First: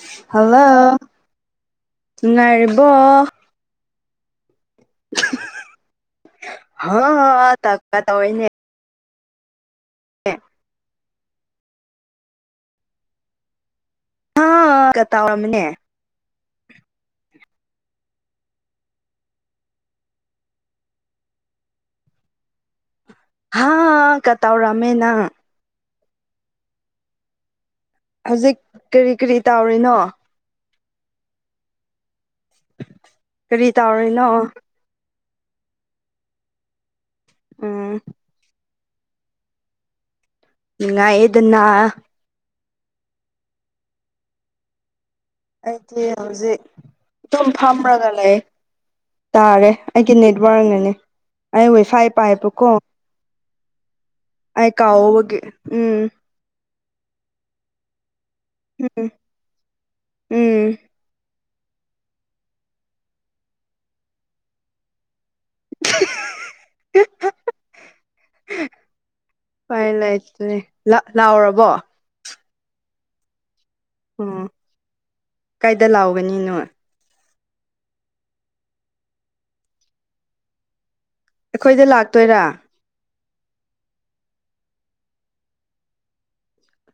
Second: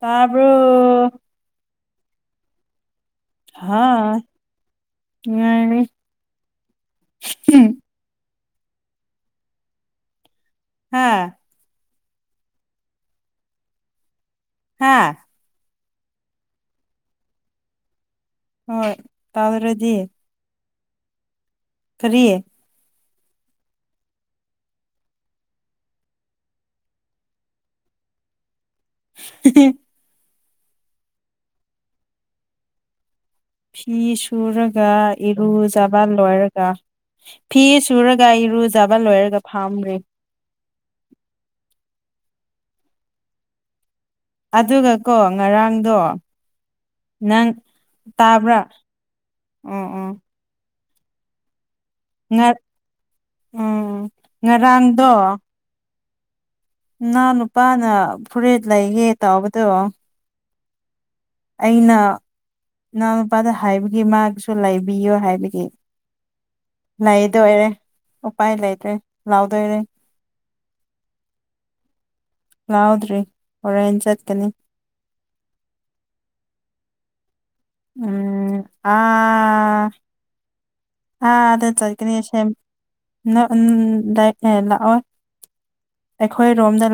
ꯇꯥꯕ꯭ꯔꯣ ꯍꯜꯂꯣ ꯅꯨꯡꯉꯥꯏꯔꯤꯕꯣ ꯍꯥꯥ ꯍꯥ ꯗꯞꯀꯥ ꯇꯧꯋꯦꯅꯦ ꯑ ꯍꯥꯥ ꯑꯥ ꯍꯥ ꯀꯇꯥ ꯑꯃꯅꯦ ꯍꯣꯏ ꯇꯥꯗꯔꯗꯤ ꯐꯔꯤꯌꯦ ꯍꯥꯥ ꯀꯇꯥꯥꯎꯔꯃꯦꯅ ꯍꯧꯖꯤꯛ ꯀꯔꯤ ꯀꯔꯤ ꯇꯧꯔꯤꯅꯣ ꯀꯔꯤ ꯐꯤ ꯇꯧꯔꯤꯅꯣ ꯁꯨꯔꯒ ꯏꯔꯨꯖꯕ ꯂꯣꯏꯔꯒ ꯐꯤ ꯎꯝ ꯁꯨꯔꯒ ꯏꯔꯨ ꯆꯕ ꯂꯣꯏꯔꯦꯒ ꯐꯥꯔꯝꯔꯤ ꯏ ꯉ ꯑꯦ ꯑꯗꯨꯟꯅ ꯑꯗꯨꯒ ꯀꯣ ꯑꯩꯗꯤ ꯉꯔꯥꯡꯗꯣ ꯍꯧꯖꯤꯛ ꯑꯗꯨꯝ ꯅꯪ ꯐꯝꯔꯒ ꯂꯩ ꯇꯥꯕ꯭ꯔꯥ ꯇꯥꯔꯦ ꯎꯝ ꯎꯝ ꯑꯩꯒꯤ ꯅꯦꯠ ꯋꯥꯔꯅꯅꯤ ꯑꯩ ꯋ ꯐꯥꯏ ꯉ ꯄꯥꯏꯕ ꯀꯣ ꯎꯝ ꯑꯀꯑꯣ ꯎꯝ ꯅꯍ ꯅꯨꯄꯥꯅ ꯐꯨꯔꯤꯠ ꯎꯝ ꯂꯩꯒꯦ ꯇꯥꯎꯕꯗꯣ ꯎꯝ ꯑꯩꯅ ꯏꯅꯥꯎꯅꯨꯄꯥꯗ ꯍꯥꯏꯕꯒꯤ ꯃꯥꯒꯤꯁꯨ ꯂꯩꯕꯤꯌꯨ ꯍꯥꯏꯕ ꯑꯗꯒꯤ ꯂꯩꯗꯣꯏꯔꯦ ꯎꯄꯥꯏ ꯂꯩꯔ꯭ꯔꯦ ꯂꯥꯎꯗꯣꯏꯔꯦ ꯂ ꯂꯥꯎꯔꯕꯣ ꯂꯥꯎꯗ꯭ꯔꯤ ꯍꯣꯔꯦꯟ ꯎꯝ ꯆꯠꯀꯅꯤ ꯀꯥꯏꯗ ꯂꯥꯎꯒꯅꯤꯅꯣ ꯎꯝ ꯑꯥ ꯑꯥ ꯑꯗ ꯑꯩꯈꯣꯏꯗ ꯆꯔꯀꯅꯤꯁꯦ ꯂꯥꯛꯇꯣꯏꯔꯥ ꯅ ꯎꯝ ꯂꯥꯛꯑꯣ ꯑꯩꯈꯣꯏ ꯔꯣꯝꯗ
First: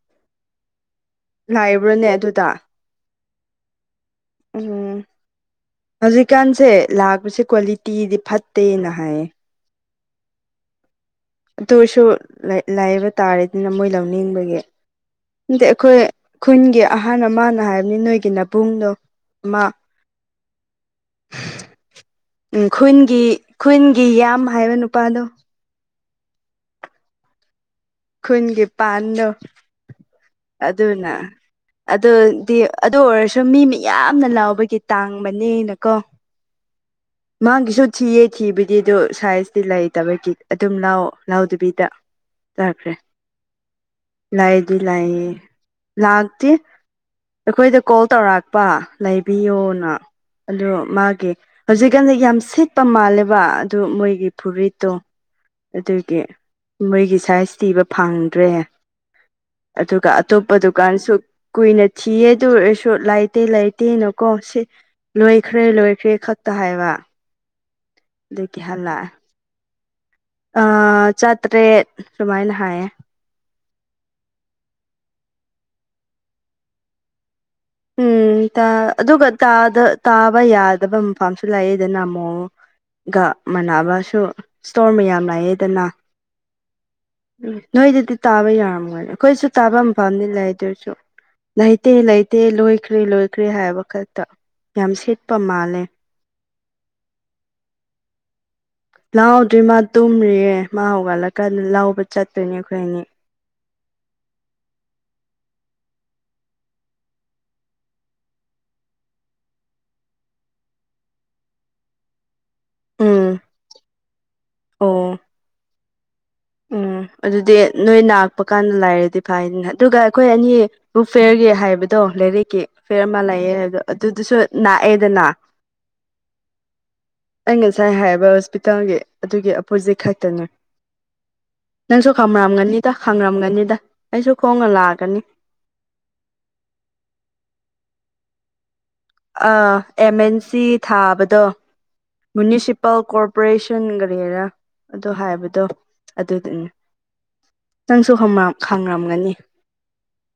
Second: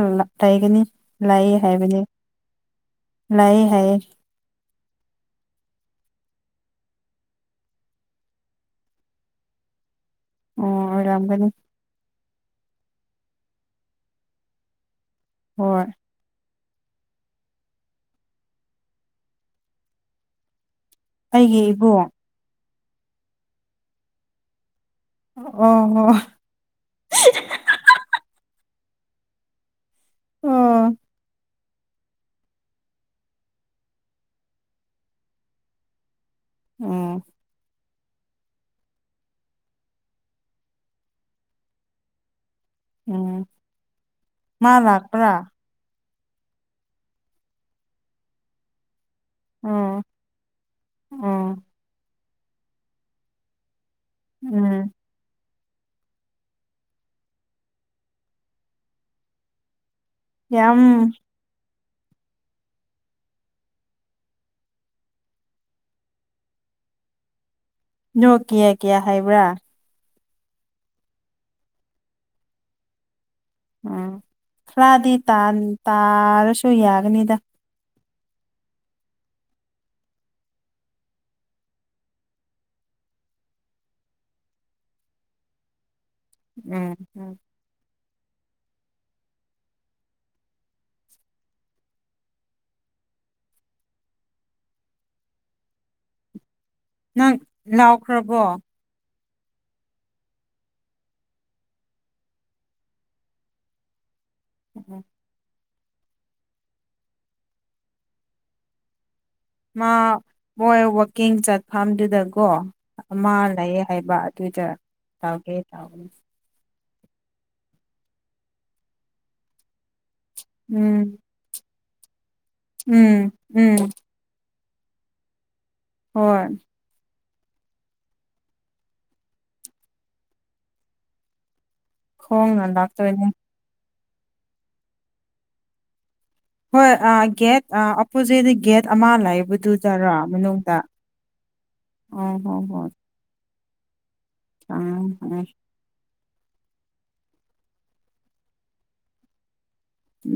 ꯂꯩꯒꯅꯤ ꯂꯩ ꯍꯥꯏꯕꯅꯤ ꯂꯥꯛꯕ꯭ꯔꯣꯅꯦ ꯑꯗꯨꯗ ꯂꯩ ꯍꯥꯏꯌꯦ ꯎꯝ ꯍꯧꯖꯤꯛꯀꯥꯟꯁꯦ ꯂꯥꯛꯄꯁꯦ ꯀ꯭ꯋꯥꯂꯤꯇꯤꯗꯤ ꯐꯠꯇꯦꯅ ꯍꯥꯏꯌꯦ ꯑꯣ ꯑꯣꯏꯔꯝꯒꯅꯤ ꯑꯗꯨꯔꯁꯨ ꯂꯥꯏꯕ ꯇꯥꯔꯦꯅꯤꯅ ꯃꯣꯏ ꯂꯧꯅꯤꯡꯕꯒꯤ ꯑꯇ ꯍꯣꯏ ꯑꯩꯈꯣꯏ ꯈꯨꯟꯒꯤ ꯑꯍꯥꯟꯕ ꯑꯃꯅ ꯍꯥꯏꯕꯅꯤ ꯅꯣꯏꯒꯤꯅꯕꯨꯡꯗꯣ ꯑꯃ ꯑꯩꯒꯤ ꯏꯕꯨꯡꯣ ꯎꯝ ꯈꯨꯟꯒꯤ ꯈꯨꯟꯒꯤ ꯌꯥꯝ ꯍꯥꯏꯕꯅꯨ ꯑꯣ [unintelligible] ꯒꯤ ꯄꯥꯟꯗꯣ ꯑꯣ ꯑꯗꯨꯅ ꯑꯗꯨꯗꯤ ꯑꯗꯨ ꯑꯣꯏꯔꯁꯨ ꯃꯤ ꯃꯤ ꯌꯥꯝꯅ ꯂꯥꯎꯕꯒꯤ ꯇꯥꯡꯕꯅꯦꯅꯀꯣ ꯎꯝ ꯃꯥꯒꯤꯁꯨ ꯊꯤꯌꯦ ꯊꯤꯕꯗꯤ ꯑꯗꯨ ꯁꯥꯏꯖꯇꯤ ꯂꯩꯇꯕꯒꯤ ꯑꯗꯨꯝ ꯂꯥꯛꯑꯣ ꯂꯥꯎꯗꯕꯤꯗ ꯆꯥꯈ꯭ꯔꯦ ꯎꯝ ꯃꯥ ꯂꯥꯏꯑꯗꯤ ꯂꯥꯛꯌꯦ ꯂꯥꯛꯄ꯭ꯔꯥ ꯂꯥꯛꯇꯦ ꯑꯩꯈꯣꯏꯗ ꯀꯣꯜ ꯇꯧꯔꯛꯄ ꯂꯩꯕꯤꯌꯣꯅ ꯎꯝ ꯑꯗꯨ ꯃꯥꯒꯤ ꯎꯝ ꯍꯧꯖꯤꯛꯀꯥꯟꯗꯤ ꯌꯥꯝ ꯁꯤꯠꯄ ꯃꯥꯜꯂꯦꯕ ꯑꯗꯨ ꯃꯣꯏꯒꯤ ꯐꯨꯔꯤꯠꯇꯣ ꯎꯝ ꯑꯗꯨꯒꯤ ꯃꯣꯏꯒꯤ ꯁꯥꯏꯖ ꯊꯤꯕ ꯐꯪꯗ꯭ꯔꯦ ꯑꯗꯨꯒ ꯑꯇꯣꯞꯄ ꯌꯥꯝ ꯗꯨꯀꯥꯟꯁꯨ ꯀꯨꯏꯅ ꯆꯤꯌꯦ ꯑꯗꯨ ꯑꯣꯏꯔꯁꯨ ꯂꯩꯇꯦ ꯂꯩꯇꯦꯅꯀꯣ ꯁꯤ ꯂꯣꯏꯈ꯭ꯔꯦ ꯂꯣꯏꯈ꯭ꯔꯦ ꯈꯛꯇ ꯍꯥꯏꯕ ꯅꯣ ꯀꯌꯥ ꯀꯌꯥ ꯍꯥꯏꯕ꯭ꯔꯥ ꯑ ꯆꯥꯇ꯭ꯔꯦꯠ ꯁꯨꯃꯥꯏꯅ ꯍꯥꯏꯌꯦ ꯎꯝ ꯈꯔꯗꯤ ꯇꯥꯔꯁꯨ ꯌꯥꯒꯅꯤꯗ ꯎꯝ ꯑꯗꯨꯒ ꯇꯥꯕ ꯌꯥꯗꯕ ꯃꯐꯝꯥꯝꯁꯨ ꯂꯥꯛꯑꯗꯅ ꯑꯃꯃꯣꯛ ꯒ ꯃꯅꯕꯁꯨ ꯏꯁꯇꯣꯔ ꯃꯌꯥꯝ ꯂꯥꯛꯑꯦꯗꯅ ꯎꯝ ꯎꯝ ꯅꯣꯏꯗꯗꯤ ꯇꯥꯕ ꯌꯥꯔꯝꯒꯣꯏꯅꯦ ꯑꯩꯈꯣꯏꯁꯨ ꯇꯥꯐꯝ ꯐꯅꯤ ꯂꯩ ꯑꯗꯨꯔꯁꯨ ꯂꯩꯇꯦ ꯂꯩꯇ ꯗꯦ ꯂꯣꯏꯈ꯭ꯔꯦ ꯂꯣꯏꯈ꯭ꯔꯦ ꯍꯥꯏꯕ ꯈꯛꯇ ꯌꯥꯝ ꯁꯦꯠꯄ ꯃꯥꯜꯂꯦ ꯅꯪ ꯂꯥꯎꯈ꯭ꯔꯕꯣ ꯂꯥꯎꯗ꯭ꯔꯤ ꯃꯥ ꯇꯨꯝꯔꯤꯌꯦ ꯃꯥ ꯍꯧꯒꯠꯂꯛꯀꯥꯟꯗ ꯂꯥꯎꯕ ꯆꯠꯇꯣꯏꯅꯦ ꯑꯩꯈꯣꯏ ꯑꯅꯤ ꯎꯝ ꯃꯥ ꯃꯣꯏ ꯋꯀꯤꯡ ꯆꯠꯐꯝꯗꯨꯗꯀꯣ ꯑꯃ ꯎꯝ ꯂꯩ ꯍꯥꯏꯕ ꯑꯗꯨꯨꯇ ꯑꯣ ꯊꯥꯎꯒꯦ ꯊꯥꯎꯅꯤ ꯎꯝ ꯑꯗꯨꯗꯤ ꯅꯣꯏ ꯅꯥꯥꯛꯄ ꯀꯥꯟꯗ ꯂꯥꯏꯔꯗꯤ ꯐꯩꯅꯤꯅ ꯑꯗꯨꯒ ꯑꯩꯈꯣꯏ ꯑꯅꯤ ꯎꯝ ꯕꯨꯛ ꯐꯤꯌꯔꯒꯤ ꯍꯥꯏꯕꯗꯣ ꯂꯥꯏꯔꯤꯛꯀꯤ ꯐꯤꯌꯔ ꯎꯝ ꯑꯃ ꯂꯩꯑꯦ ꯎꯝ ꯍꯥꯏꯕꯗꯣ ꯑꯗꯨꯗꯨꯁꯨ ꯅ ꯑꯦꯗꯅ ꯍꯣꯏ ꯑꯩ ꯉꯁꯥꯏ ꯍꯥꯏꯕ ꯍꯣꯁꯄꯤꯇꯥꯜꯒꯤ ꯑꯗꯨꯒꯤ ꯑꯄꯣꯖꯤꯠ ꯈꯛꯇꯅꯦ ꯅꯪꯁꯨ ꯈꯣꯡꯅ ꯈꯪꯔꯝꯒꯅꯤꯗ ꯂꯥꯛꯇꯣꯏꯅꯦ ꯈꯪꯔꯝꯒꯅꯤꯗ ꯑꯩꯁꯨ ꯈꯣꯡꯅ ꯂꯥꯛꯑꯒꯅꯤ ꯍꯣꯏ ꯑ ꯒꯦꯠ ꯑ ꯑꯣꯄꯣꯖꯤꯠ ꯦꯠ ꯑꯃ ꯂꯥꯛꯏꯕꯗꯨꯖꯔꯣ ꯑꯦꯝ ꯑꯦꯟ ꯁꯤ ꯃꯅꯨꯡꯗ ꯊꯥꯕꯗꯣ ꯑꯣ ꯍꯣꯏ ꯍꯣꯏ ꯔ ꯑꯗꯣ ꯈꯪꯉꯦ ꯍꯥꯏꯕꯗꯣ ꯑꯗꯨꯗꯨꯅꯦ ꯅꯪꯁꯨ ꯍꯥꯡꯔꯝꯒꯅꯤ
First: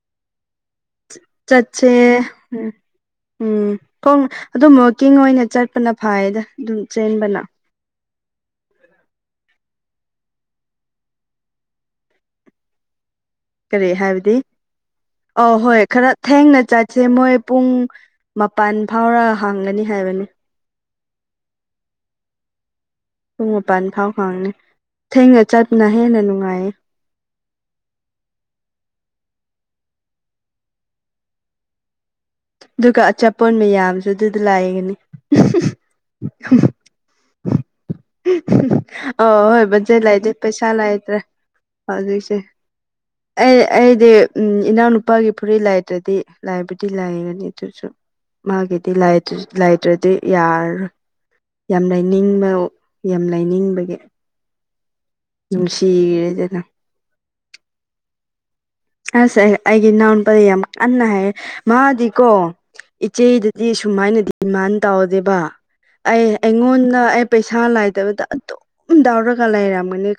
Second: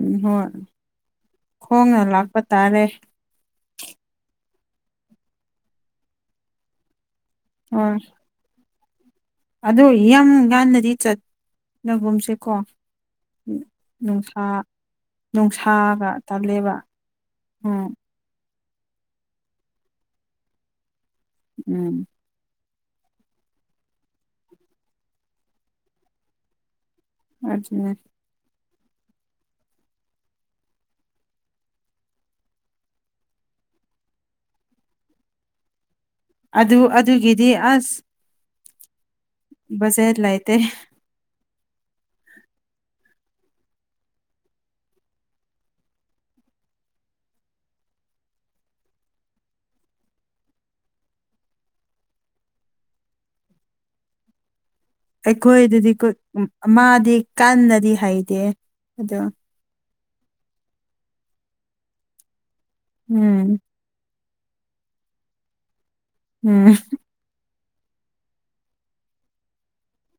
ꯎꯝ ꯍꯣꯏ ꯈꯣꯡꯅ ꯂꯥꯛꯄ ꯇꯥꯔꯦ ꯎꯣꯡ ꯑꯗꯨꯝ ꯋꯀꯤꯡ ꯑꯣꯏꯅ ꯆꯠꯄꯅ ꯐꯥꯏꯌꯦꯗ ꯑꯗꯨꯝ ꯆꯦꯟꯕꯅ ꯑ ꯑꯗꯣ ꯌꯥꯝ ꯉꯥꯟꯟꯅꯗꯤ ꯆꯠꯐꯝꯨꯝꯁꯦꯀꯣ ꯅꯨꯡꯁꯥ ꯑ ꯍꯣꯏ ꯅꯨꯡꯁꯥꯒ ꯈꯔ ꯊꯦꯡꯅ ꯇꯜꯂꯦꯕ ꯆꯠꯁꯦ ꯃꯣꯏ ꯄꯨꯡ ꯎꯝ ꯃꯄꯥꯟ ꯐꯥꯎꯔ ꯍꯥꯡꯒꯅꯤ ꯍꯥꯏꯕꯅꯤ ꯎꯝ ꯄꯨꯡ ꯃꯄꯜ ꯐꯥꯎ ꯐꯪꯅꯤ ꯊꯦꯡꯅ ꯆꯠꯄꯅ ꯍꯦꯟꯅ ꯅꯨꯡꯉꯥꯏꯌꯦ ꯑꯗꯨ ꯑꯗꯨꯒ ꯑꯆꯥꯄꯣꯣꯟ ꯃꯌꯥꯝꯁꯨ ꯑꯗꯨꯗ ꯂꯥꯛꯒꯅꯤ ꯑꯗꯨ ꯑꯗꯨꯒꯤꯗꯤ ꯑꯁ ꯑ ꯍꯣꯏ ꯕꯟꯖꯦ ꯕꯖꯦꯠ ꯂꯩꯗꯦ ꯂꯩꯇꯦ ꯄꯩꯁꯥ ꯂꯥꯛꯗ꯭ꯔꯥ ꯍꯧꯖꯤꯛꯁꯦ ꯑꯩ ꯑꯩꯗꯤ ꯎꯝ ꯏꯅꯥꯎꯅꯨꯄꯥꯒꯤ ꯐꯨꯔꯤ ꯂꯥꯏꯇ꯭ꯔꯗꯤ ꯂꯥꯏꯕꯨꯗꯤ ꯂꯥꯏꯒꯅꯤ ꯑꯗꯨ ꯑꯗꯨꯁꯨ ꯃꯥꯒꯤꯗꯤ ꯂꯥꯏꯇ꯭ꯔꯗꯤ ꯌꯥꯔꯣꯏ ꯌꯥꯝ ꯂꯥꯏꯅꯤꯡꯕ ꯌꯥꯝ ꯂꯥꯏꯅꯤꯡꯕꯒꯤ ꯑꯩꯈꯣꯏꯗꯗꯤ ꯃꯥꯗꯤ ꯀꯟꯅꯗꯤ ꯍꯩꯗꯦ ꯑꯁ ꯑꯩ ꯑꯩꯒꯤ ꯏꯅꯥꯎꯅꯄꯥꯔꯤꯩ ꯌꯥꯝ ꯀꯟꯅ ꯍꯥꯏ ꯃꯥꯗꯤꯀꯣ ꯎꯝ ꯏꯆꯦꯗꯗꯤ ꯁꯨꯃꯥꯏꯅ ꯗꯤꯃꯥꯟ ꯇꯧꯗꯦꯕ ꯑꯩ ꯎꯝ ꯑꯩꯉꯣꯟꯗ ꯑꯩ ꯄꯩꯁꯥ ꯏꯁꯥ ꯂꯥꯏꯗꯕꯗ ꯑꯗꯨꯝ ꯌꯥꯗꯥꯎꯔꯒ ꯂꯩꯔꯝꯒꯅꯤ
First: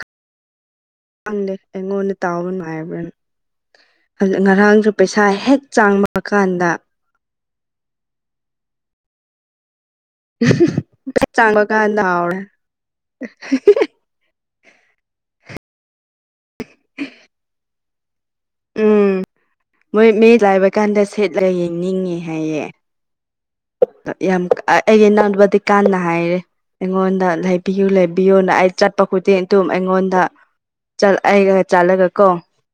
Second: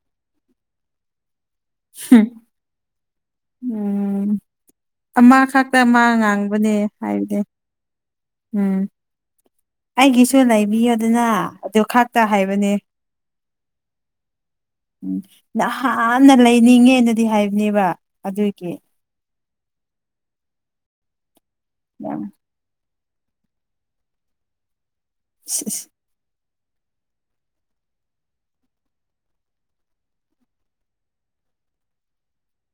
ꯑꯦ ꯑꯦꯉꯣꯟꯅ ꯇꯥꯥꯎꯟ ꯃꯌꯥꯕꯦꯟ ꯎꯝ ꯉꯔꯥꯡꯁꯨ ꯄꯩꯁꯥ ꯍꯦꯛ ꯑꯃꯈꯛꯇ ꯃꯥ ꯆꯥꯡꯕ ꯀꯥꯟꯗ ꯉꯥꯡꯕꯅꯦ ꯍꯥꯏꯕꯗꯤ ꯎꯝ ꯑꯩꯒꯤꯁꯨ ꯂꯩꯕꯤꯌꯣ ꯑꯗꯨꯅ ꯆꯥꯡꯕ ꯑꯗꯨ ꯀꯥꯟꯗ ꯈꯛꯇ ꯍꯥꯎꯔꯦ ꯍꯥꯏꯕꯅꯦ ꯎꯝ ꯅ ꯍꯥꯟꯅ ꯂꯩꯅꯤꯡꯉꯦꯅꯗꯤ ꯍꯥꯏꯕꯅꯦꯕ ꯑꯗꯨꯒꯤ ꯎꯝ ꯃꯣꯏ ꯃ ꯂꯥꯏꯕ ꯀꯥꯟꯗ ꯁꯦꯠꯂ ꯌꯦꯡꯅꯤꯡꯉꯦ ꯌꯥꯝ ꯍꯥꯏꯌꯦꯦ ꯌꯥꯝ ꯑꯩꯒꯤ ꯏꯅꯥꯎꯕꯨꯗꯤ ꯀꯥꯟꯅ ꯍꯥꯏꯔꯦ ꯑꯩꯉꯣꯟꯗ ꯂꯩꯕꯤꯌꯨ ꯂꯩꯕꯤꯌꯨꯅ ꯑꯩ ꯆꯠꯄ ꯈꯨꯗꯤꯡ ꯑꯗꯨꯝ ꯑꯩꯉꯣꯟꯗ ꯑꯩꯒ ꯆꯠꯂꯒ ꯀꯣ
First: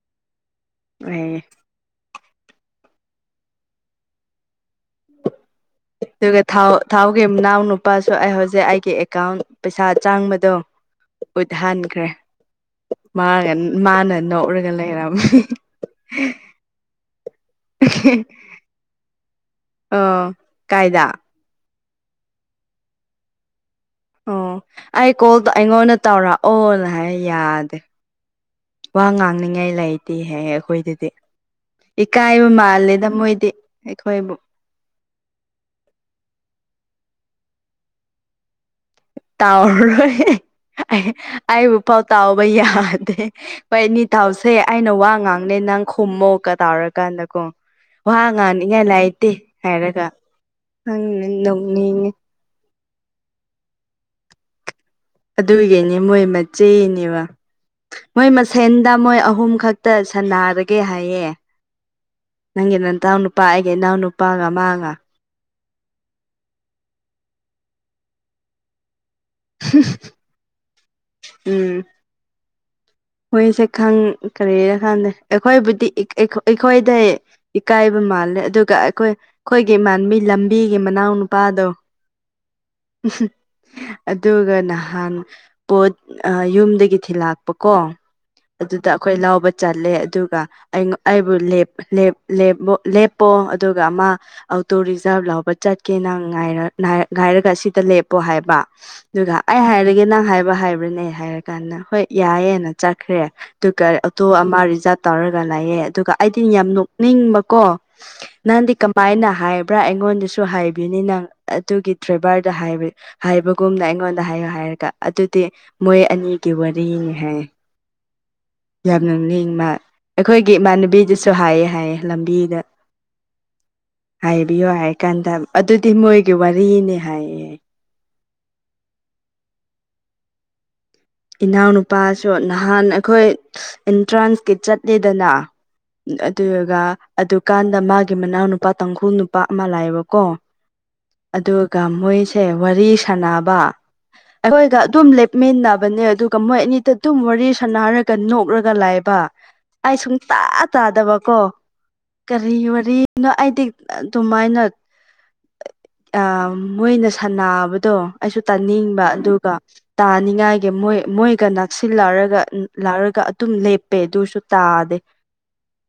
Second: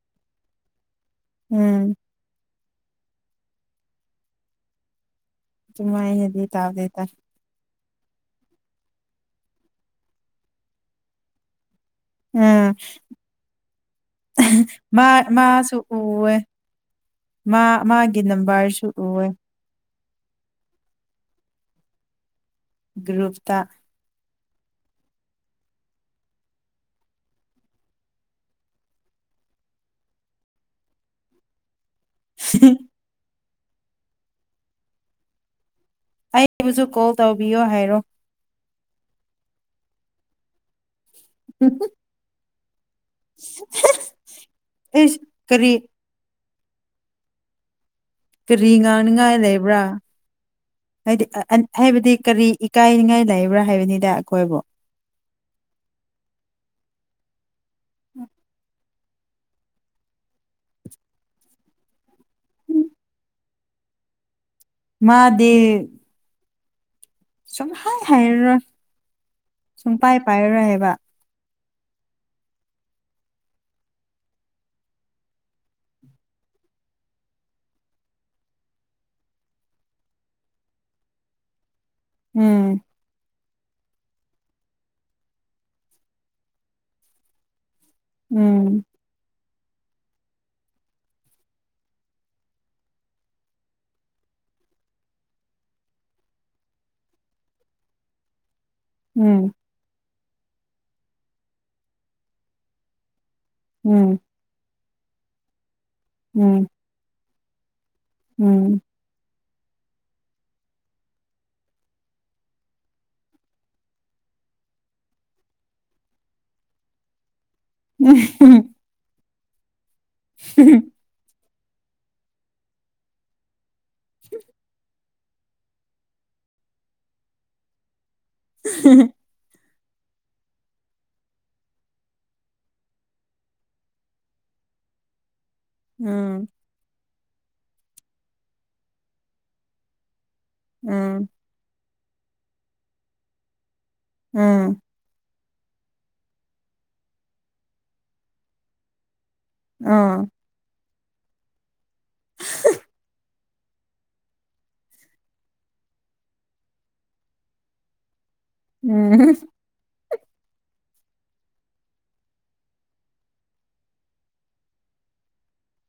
[unintelligible] ꯑ ꯎꯝ ꯒ ꯑꯗꯨꯃꯥꯏꯅꯗꯤ ꯊꯥꯎ ꯇꯥꯗꯦ ꯇꯥꯏ ꯊꯥꯎꯒꯦ ꯅꯥꯎꯅ ꯂꯨꯄꯥꯁꯨ ꯑꯩ ꯍꯧꯖꯤꯛ ꯑꯩꯒꯤ ꯑꯦꯀꯥꯎꯟ ꯄꯩꯁꯥ ꯆꯥꯡꯕꯗꯣ ꯎꯠꯍꯟꯒꯦ ꯠꯈ꯭ꯔꯦ ꯎꯝ ꯃꯥ ꯃꯥꯅ ꯅꯣꯛꯔꯒ ꯃꯥ ꯂꯩꯔꯝꯃꯦ ꯃꯥꯁꯨ ꯎꯋꯦ ꯃꯥ ꯃꯥꯒꯤ ꯅꯝꯕꯔꯁꯨ ꯑꯣꯏ ꯑꯣ ꯀꯥꯏꯗ ꯒ꯭ꯔꯨꯨꯞꯇ ꯑꯣ ꯑꯩ ꯀꯣꯜꯗꯣ ꯑꯩꯉꯣꯟꯗ ꯇꯧꯔꯛꯑꯣꯅ ꯍꯥꯏ ꯌꯥꯗꯦ ꯋꯥ ꯉꯥꯡꯅꯤꯉꯥꯏ ꯂꯩꯇꯍ ꯑꯩꯈꯣꯏꯗꯗꯤ ꯏꯀꯥꯏꯕ ꯃꯥꯜꯂꯦꯗ ꯃꯣꯏꯗꯤ ꯑꯩꯈꯣꯏꯕꯨ ꯑꯩꯕꯨꯁꯨ ꯀꯣꯜ ꯇꯧꯕꯤꯌꯣ ꯍꯥꯏꯔꯣ ꯇꯥꯎꯔꯣꯏ ꯑꯩꯕꯨ ꯄꯥꯎ ꯇꯥꯎꯕ ꯌꯥ ꯍꯣꯏ ꯅꯤꯡꯇꯥꯎꯁꯦ ꯑꯩꯅ ꯋꯥ ꯏꯁ ꯉꯥꯡꯅꯦ ꯀꯔꯤ ꯅꯪ ꯈꯨꯝꯃꯣꯀ ꯇꯥꯎꯔꯀꯥꯟꯗꯀꯣ ꯀꯔꯤ ꯉꯥꯡꯅꯤꯉꯥꯏ ꯂꯩꯕ꯭ꯔꯥ ꯅꯪ ꯍꯥꯏꯗꯤ ꯅꯣꯛꯅꯤꯡꯉꯤ ꯍꯥꯏꯕꯗꯤ ꯀꯔꯤ ꯀꯥꯏꯅꯤꯡꯉꯥꯏ ꯂꯩꯕ꯭ꯔꯥ ꯍꯥꯏꯕꯅꯤꯗ ꯑꯩꯈꯣꯏꯕꯨ ꯑꯗꯨꯒꯤꯅꯤ ꯃꯣꯏ ꯃꯆꯦꯅꯦꯕ ꯃꯣꯏ ꯃꯁꯦꯟꯗ ꯃꯣꯏ ꯑꯍꯨꯝ ꯈꯛꯇ ꯁꯥꯟꯅꯔꯒꯦ ꯍꯥꯏꯌꯦ ꯅꯪꯒ ꯅ ꯇꯥꯎꯅ ꯅꯨꯄꯥ ꯍꯥꯏꯒꯦ ꯅꯎꯅ ꯎꯞꯄꯥ ꯍꯥꯏꯒ ꯃꯥꯗꯦ ꯁꯨꯝ ꯍꯥꯏ ꯍꯥꯏꯔꯔꯣꯏ ꯁꯨꯝ ꯄꯥꯏ ꯄꯥꯏꯔꯔꯣꯏ ꯍꯥꯏꯕ ꯎꯝ ꯃꯣꯏꯁꯦ ꯈꯪ ꯀꯔꯤꯔ ꯀꯥꯟꯗ ꯑꯩꯈꯣꯏꯕꯨꯗꯤ ꯑꯩꯈꯣꯏꯗ ꯏꯀꯥꯏꯕ ꯃꯥꯜꯂꯦ ꯑꯗꯨꯒ ꯑꯩꯈꯣꯏ ꯑꯩꯈꯣꯏꯒꯤ ꯏꯃꯥꯟꯕꯤ ꯂꯝꯕꯤꯒꯤ ꯃꯅꯥꯎ ꯅꯨꯄꯥꯗꯣ ꯎꯝ ꯑꯗꯨꯒ ꯅꯍꯥꯟ ꯄꯣꯠ ꯌꯨꯝꯗꯒꯤ ꯊꯤꯜꯂꯛꯄꯀꯣ ꯎꯝ ꯑꯗꯨꯗ ꯑꯩꯈꯣꯏ ꯂꯥꯎꯕ ꯆꯠꯂꯦ ꯑꯗꯨꯒ ꯑꯩꯕꯨ ꯂꯦꯞꯄꯣ ꯑꯗꯨꯒ ꯑꯃ ꯑꯣꯇꯣ ꯔꯤꯖꯥꯕ ꯂꯧꯕ ꯆꯠꯀꯦ ꯅꯪ ꯉꯥꯏꯔꯒ ꯑꯁꯤꯗ ꯂꯦꯞꯄꯣ ꯍꯥꯏꯕ ꯑꯗꯨꯒ ꯎꯝ ꯑꯩ ꯍꯥꯏꯔꯒꯦ ꯅꯪ ꯍꯥꯏꯕ ꯍꯥꯏꯕ꯭ꯔꯅꯦ ꯍꯥꯏꯔ ꯀꯥꯟꯗ ꯍꯣꯏ ꯌꯥꯏꯌꯦꯦꯅ ꯆꯠꯈ꯭ꯔꯦ ꯑꯗꯨꯒ ꯎꯝ ꯑꯣꯇꯣ ꯑꯃ ꯔꯤꯖꯥꯕ ꯇꯧꯔꯒ ꯂꯥꯛꯑꯦ ꯑꯗꯨꯒ ꯑꯩꯗꯤ ꯌꯥꯝ ꯎꯝ ꯅꯣꯛꯅꯤꯡꯕꯀꯣ ꯅꯍꯥꯟꯗꯤ ꯎꯝ ꯀꯝꯃꯥꯏꯅ ꯍꯥꯏꯕ ꯭ꯔꯥ ꯑꯩꯉꯣꯟꯗꯁꯨ ꯍꯥꯏꯕꯤꯅꯤ ꯅꯪ ꯑꯗꯨꯒꯤ ꯇ꯭ꯔꯦꯚꯔꯗ ꯍꯥꯏꯕꯒꯨꯝꯅ ꯑꯩꯉꯣꯟꯗ ꯍꯥꯏ ꯍꯥꯏꯔꯒ ꯑꯗꯨꯗꯤ ꯃꯣꯏ ꯑꯅꯤꯒꯤ ꯋꯥꯔꯤꯅꯤ ꯍꯥꯏ ꯎꯝ ꯌꯥꯝꯅ ꯅꯤꯡꯃ ꯑꯩꯈꯣꯏꯒꯤ ꯏꯃꯥꯟꯅꯕꯤꯗꯨꯁꯨ ꯍꯥꯏꯌꯦ ꯍꯥꯏꯌꯦ ꯂꯝꯕꯤꯗ ꯍꯥꯏꯕꯤꯌꯣ ꯍꯥꯏ ꯀꯥꯟꯗ ꯑꯗꯨꯗꯤ ꯃꯣꯏꯒꯤ ꯋꯥꯔꯤꯅꯤ ꯍꯥꯏꯌꯦ [inaudible] ꯏꯅꯥꯎꯅꯨꯄꯥꯁꯨ ꯅꯍꯥꯟ ꯑꯩꯈꯣꯏ ꯑꯦꯟꯇ꯭ꯔꯥꯟꯁꯀꯤ ꯆꯠꯂꯤꯗꯅ ꯎꯝ ꯑꯗꯨꯒꯒ ꯑꯗꯨꯀꯥꯟꯗ ꯃꯥꯒꯤ ꯃꯅꯥꯎ ꯅꯨꯄꯥ ꯇꯥꯡꯈꯨꯜ ꯅꯨꯄꯥ ꯑꯃ ꯂꯥꯛꯑꯦꯕꯀꯣ ꯑꯥ ꯑꯗꯨꯒ ꯃꯣꯏꯁꯦ ꯋꯥꯔꯤ ꯁꯥꯟꯅꯕ ꯎꯝ ꯎꯝ ꯑꯩꯈꯣꯏꯒ ꯑꯗꯨꯝ ꯂꯦꯞꯃꯤꯟꯅꯕ ꯑꯗꯨꯒ ꯃꯣꯏ ꯑꯅꯤꯗ ꯑꯗꯨꯝ ꯋꯥꯔꯤ ꯁꯅꯔꯒ ꯅꯣꯛꯂꯒ ꯂꯥꯛꯑꯕ ꯑꯩ ꯑꯥ ꯁꯨꯡꯇ ꯆꯥꯗꯕ ꯀꯣ ꯀꯔꯤꯅꯣ ꯃꯇꯛ ꯑꯗꯨꯃꯥꯏꯅ ꯃꯣꯏꯅ ꯁꯥꯟꯕꯗꯣ ꯑꯩꯁꯨ ꯇꯥꯅꯤꯡꯕ ꯎꯝ ꯑꯗꯨꯒ ꯇꯥꯅꯤꯡꯉꯥꯏꯒꯤ ꯃꯣꯏ ꯃꯣꯏꯒ ꯅꯛꯁꯤꯜꯂꯔꯒ ꯂꯥꯛꯔꯒ ꯑꯗꯨꯝ ꯂꯦꯞꯄꯦ ꯑꯗꯨꯁꯨ ꯇꯥꯗꯦ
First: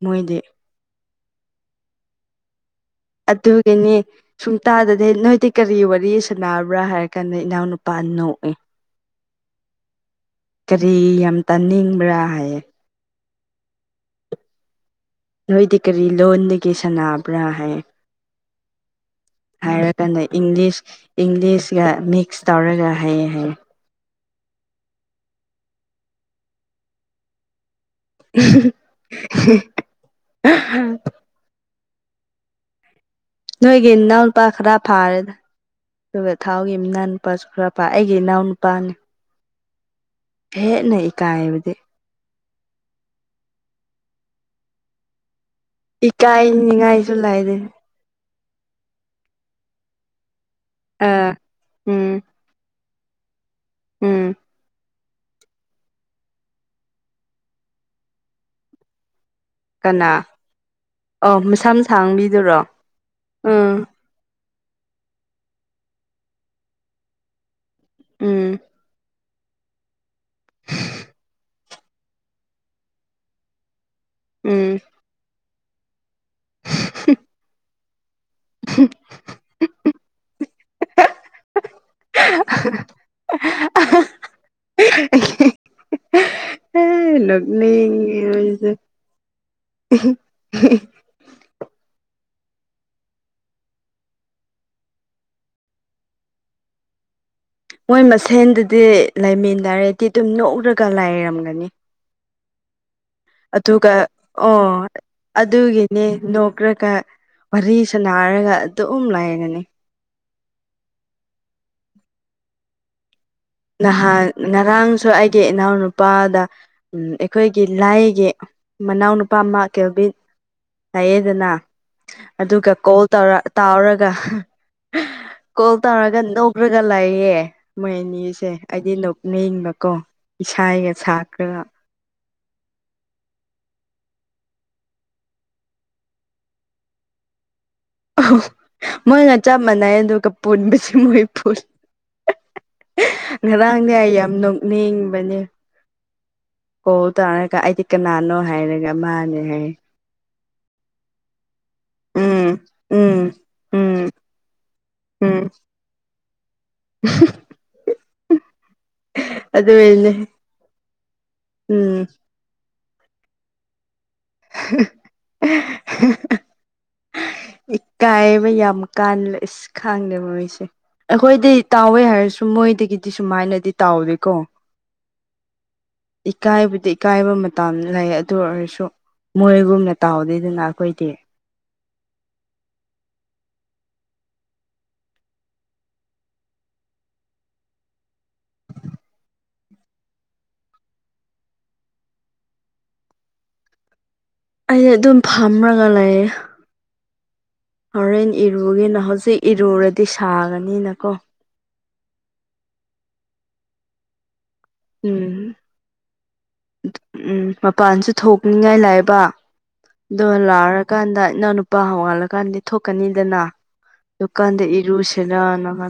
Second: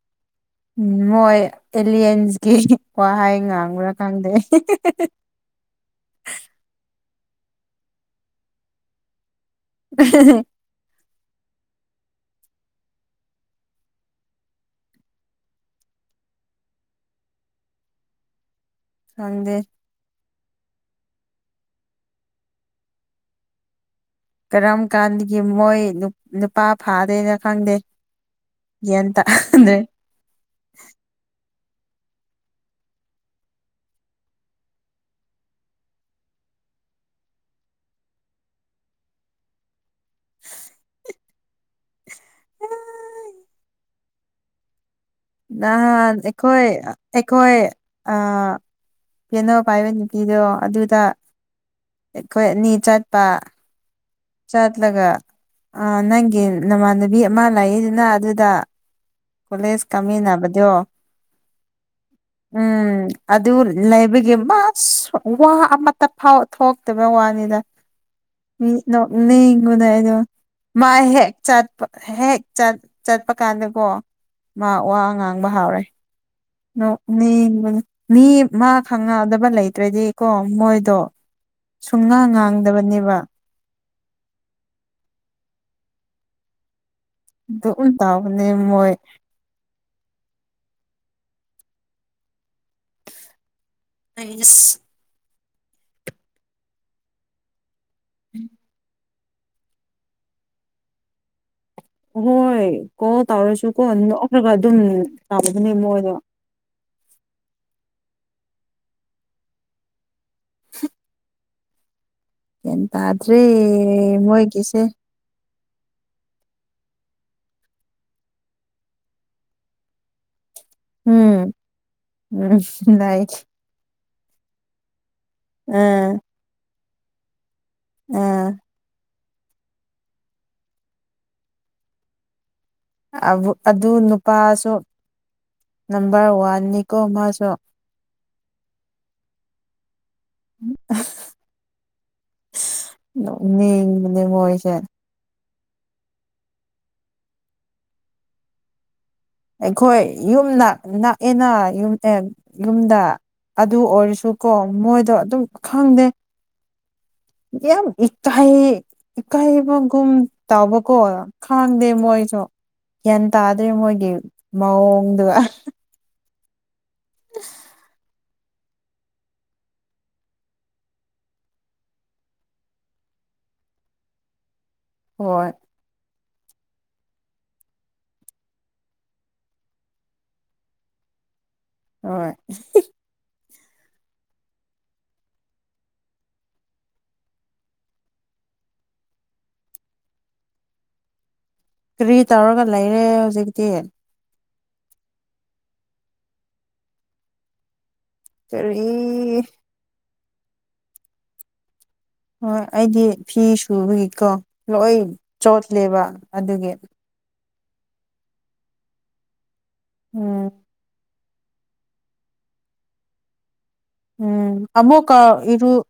ꯃꯣꯏꯗꯦ ꯎꯝ ꯃꯣꯏ ꯑꯦꯂꯤꯌꯟꯁꯀꯤ ꯋꯥꯍꯩ ꯉꯥꯡꯕ꯭ꯔꯥ ꯑꯗꯨꯒꯤꯅꯤ ꯈꯪꯗꯦ ꯁꯨꯡꯇꯥꯗꯗꯤ ꯅꯣꯏꯗꯤ ꯀꯔꯤ ꯋꯥꯔꯤ ꯁꯥꯟꯅꯕ꯭ꯔꯥ ꯍꯥꯏ ꯀꯅꯤ ꯏ ꯑꯣꯅꯨ ꯄꯅꯧꯑ ꯀꯔꯤ ꯌꯥꯝ ꯌꯥꯝ ꯇꯥꯅꯤꯡꯕ꯭ꯔꯥ ꯍꯥꯏꯌꯦ ꯅꯣꯏꯗꯤ ꯀꯔꯤ ꯂꯣꯟꯗꯒꯤꯦ ꯁꯥꯟꯅꯕ꯭ꯔꯥ ꯍꯥꯏ ꯈꯪꯗꯦ ꯍꯥꯏꯀ ꯏꯪꯂꯤꯁ ꯏꯪꯂꯤꯁꯒ ꯃꯤꯛꯁ ꯇꯧꯔꯒ ꯍꯩꯌꯦꯦ ꯍꯥꯏꯌꯦ ꯀꯔꯝ ꯀꯥꯟꯒꯤ ꯃꯣꯏ ꯅꯨꯄꯥ ꯐꯥꯗꯦꯅ ꯈꯪꯗꯦ ꯒ꯭ꯌꯥꯟ ꯇꯥꯗ꯭ꯔꯦ [inaudible] ꯅꯣꯏꯒ ꯏꯅꯥ ꯍꯨ ꯄꯈꯔ ꯐꯥꯔꯦꯗ ꯑꯗꯨꯒ ꯊꯥꯎꯒꯤ ꯏꯅꯥꯎ ꯅꯨꯄꯥ ꯆꯨꯈ꯭ꯔꯄꯥ ꯑꯩꯒꯤ ꯏꯅꯥꯎ ꯅꯨꯄꯥꯅꯤ ꯍꯦ ꯅ ꯏ ꯀꯥꯏꯕꯗꯤ ꯅꯍꯥꯟ ꯑꯩꯈꯣꯏ ꯏꯀꯥꯏꯅꯤꯉꯥꯏꯁꯨ ꯂꯩꯥꯏꯗꯦ ꯑꯩꯈꯣꯏ ꯑ ꯄꯦꯅꯧ ꯄꯥꯏꯕ ꯅꯨꯄꯤꯗꯣ ꯑꯗꯨꯗ ꯑ ꯎꯝ ꯑꯩꯈꯣꯏ ꯑꯅꯤ ꯆꯠ ꯄ ꯎꯝ ꯆꯠꯂꯒ ꯑ ꯅꯪꯒꯤ ꯅꯃꯥꯟꯅꯕꯤ ꯑꯃ ꯂꯥꯛꯏꯗꯨꯅ ꯑꯗꯨꯗ ꯀꯣꯂꯦꯖ ꯀꯅꯥ ꯀꯥꯃꯤꯟꯅꯕꯗꯣ ꯑꯣ ꯃꯁꯝ ꯁꯥꯡꯕꯤꯗꯨꯔꯣ ꯎꯝ ꯑꯗ ꯎꯝ ꯂꯥꯏꯕꯒꯕ ꯑ ꯋꯥ ꯑꯃꯇ ꯐꯥꯎ ꯊꯣꯛꯂꯛꯇꯕꯅ ꯋꯥꯅꯤꯅ ꯎꯝ ꯅꯒꯨꯗꯥꯏꯗ ꯃꯥ ꯍꯦꯛ ꯆꯠꯄ ꯍꯦꯛ ꯆꯠꯄ ꯀꯥꯟꯗꯀꯣ ꯃꯥ ꯎꯝ ꯋꯥ ꯑ ꯉꯥꯡꯕ ꯍꯥꯎꯔꯦ ꯃꯤ ꯃꯥ ꯈꯪꯉꯗꯕ ꯂꯩꯇ꯭ꯔꯗꯤꯀꯣ ꯃꯣꯏꯗꯣ ꯁꯨꯡꯉꯥ ꯉꯥꯡꯗꯕꯅꯦꯕ ꯍ ꯑꯗꯨꯝ ꯇꯧꯕꯅꯦ ꯂꯒꯅꯦꯁ ꯃꯣꯏ ꯃꯥꯏꯅꯁ ꯃꯣꯏ ꯃꯁꯦꯟꯗꯗꯤ ꯂꯩꯃꯤꯟꯅꯟꯅꯔꯦꯗꯤ ꯑꯗꯨꯝ ꯅꯣꯛꯔꯒ ꯂꯥꯏꯔꯝꯒꯅꯤ ꯍꯣꯏ ꯀꯣꯜ ꯇꯧꯔꯁꯨꯀꯣ ꯑꯗꯨꯒ ꯅꯣꯛꯔꯒ ꯑꯣ ꯑꯗꯨꯝ ꯇꯧꯕꯅꯦ ꯑꯗꯨꯒꯤꯅꯦ ꯃꯣꯏꯗꯣ ꯅꯣꯛꯒ꯭ꯔꯒ ꯋꯥꯔꯤ ꯁꯅ ꯍꯥꯏꯔꯒ ꯑꯗꯨ ꯎꯝ ꯂꯥꯏꯒꯅꯤ ꯍ ꯑꯦ ꯅꯍꯥꯟ ꯉꯔꯥꯡꯁꯨ ꯑꯩꯒꯤ ꯃꯅꯥꯎ ꯅꯨꯄꯥꯗ ꯎ ꯑꯩꯈꯣꯏꯒꯤ ꯂꯥꯏꯒꯤ ꯃꯅꯥꯎꯅꯨꯄꯥ ꯑꯃ ꯀꯩꯕꯤ ꯍꯥꯏꯌꯦꯗꯅ ꯎꯝ ꯎꯝ ꯑꯗꯨꯒ ꯀꯣꯜ ꯂꯩ ꯇꯧꯔ ꯇꯥꯎꯔꯒ ꯀꯣꯜ ꯑꯥ ꯇꯧꯔꯒ ꯅꯧꯈ꯭ꯔꯒ ꯂꯥꯛꯌꯦꯦ ꯃꯣꯏ ꯑꯅꯤꯁ ꯑꯥ ꯍꯥꯏꯗꯤ ꯂꯣꯛꯅ ꯏꯤꯡꯕꯀꯣ ꯏꯁꯥꯒ ꯁꯥꯈ꯭ꯔꯒ ꯑꯗꯨ ꯅꯨꯄꯥꯁꯨ ꯅꯝꯕꯝꯕꯔ ꯋꯥꯟ ꯅꯅꯤꯀꯣ ꯃꯥꯁꯨꯣ ꯑ ꯃꯣꯏꯒ ꯆꯞ ꯃꯥꯟꯅꯩ ꯑꯗꯨꯒ ꯄꯨꯟꯕꯁꯦ ꯃꯣꯏ ꯄꯨꯜꯂꯤ ꯉꯔꯥꯡꯅꯦ ꯑꯩ ꯅꯣꯛꯅꯤꯡꯕꯅꯦ ꯌꯥꯝ ꯅ ꯃꯣꯏꯁꯦ ꯅꯤꯡꯕꯅꯦ ꯍꯣ ꯇꯅꯒ ꯑꯩꯗꯤ ꯀꯅꯥꯅꯣ ꯍꯥꯏꯔꯒ ꯃꯥꯅꯦ ꯍꯥꯏ ꯑꯩꯈꯣꯏ ꯌꯨꯝ ꯅꯛꯑꯦꯅꯨꯝ ꯎꯝ ꯌꯨꯝꯗ ꯎꯝ ꯑꯗꯨ ꯎꯝ ꯑꯣꯏꯔꯁꯨꯀꯣ ꯃꯣꯏꯗꯣ ꯎꯝ ꯑꯗꯨꯝ ꯈꯪꯗꯦ ꯌꯦ ꯏꯇ ꯍ ꯏꯀꯥꯏꯕꯒꯨꯝ ꯑꯗꯨꯒꯤꯅꯦ ꯇꯥꯎꯕꯀꯣ ꯈꯥꯡꯗꯦ ꯎꯝ ꯃꯣꯏꯁꯨ ꯒ꯭ꯌꯥꯟ ꯇꯥꯗ꯭ꯔꯦ ꯃꯣꯏꯒꯤ ꯃꯑꯣꯡꯗꯨ ꯏꯀꯥꯏꯕ ꯌꯥꯝ ꯀꯥꯟꯂꯦ ꯑꯁ ꯈꯥꯡꯗꯦ ꯃꯣꯏꯁꯦ ꯑꯩꯈꯣꯏꯗꯤ ꯇꯥꯎꯋꯦ ꯍꯥꯏꯔꯁꯨ ꯃꯣꯏꯗꯒꯤꯗꯤ ꯁꯨꯃꯥꯏꯅꯗꯤ ꯇꯥꯎꯗꯦꯀꯣ ꯍꯣꯏ ꯏꯀꯥꯏꯕꯗꯤ ꯏꯀꯥꯏꯕ ꯃꯇꯝ ꯂꯩ ꯑꯗꯨ ꯑꯣꯏꯔꯁꯨ ꯃꯣꯔꯦꯒꯨꯝꯅ ꯇꯥꯎꯍꯧꯗꯣꯏꯗꯅ ꯑꯩꯈꯣꯏꯗꯤ ꯍꯣꯏ ꯀꯔꯤ ꯇꯧꯔꯒ ꯂꯩꯔꯦ ꯍꯧꯖꯤꯛꯇꯤ ꯑꯩ ꯑꯗꯨꯝ ꯐꯝꯔꯒ ꯂꯩꯌꯦ ꯍꯣꯔꯦꯟ ꯀꯔꯤ ꯏꯔꯨꯒꯦꯅ ꯍꯧꯖꯤꯛ ꯏꯔꯨꯔꯗꯤ ꯁꯥꯒꯅꯤꯅꯀꯣ ꯍꯣꯏ ꯑꯩꯗꯤ ꯐꯤ ꯁꯨꯀꯣ ꯂꯣꯏ ꯎꯝ ꯆꯣꯠꯂꯦꯕ ꯑꯗꯨꯒꯤ ꯎꯝ ꯃꯄꯥꯟꯁꯨ ꯊꯣꯛꯅꯤꯡꯉꯥꯏ ꯂꯥꯏꯕ ꯑꯣ ꯎꯝ ꯂꯥꯛꯔꯀꯥꯟꯗ ꯅꯪ ꯅꯨꯄꯥ ꯍꯣꯡꯉꯥꯜꯂꯀꯥꯟꯗꯤ ꯊꯣꯛꯀꯅꯤꯗꯅ ꯗꯨꯀꯥꯟꯗ ꯎꯝ ꯑꯃꯨꯛꯀ ꯏꯔꯨꯁꯦꯅꯅ ꯏꯔꯨ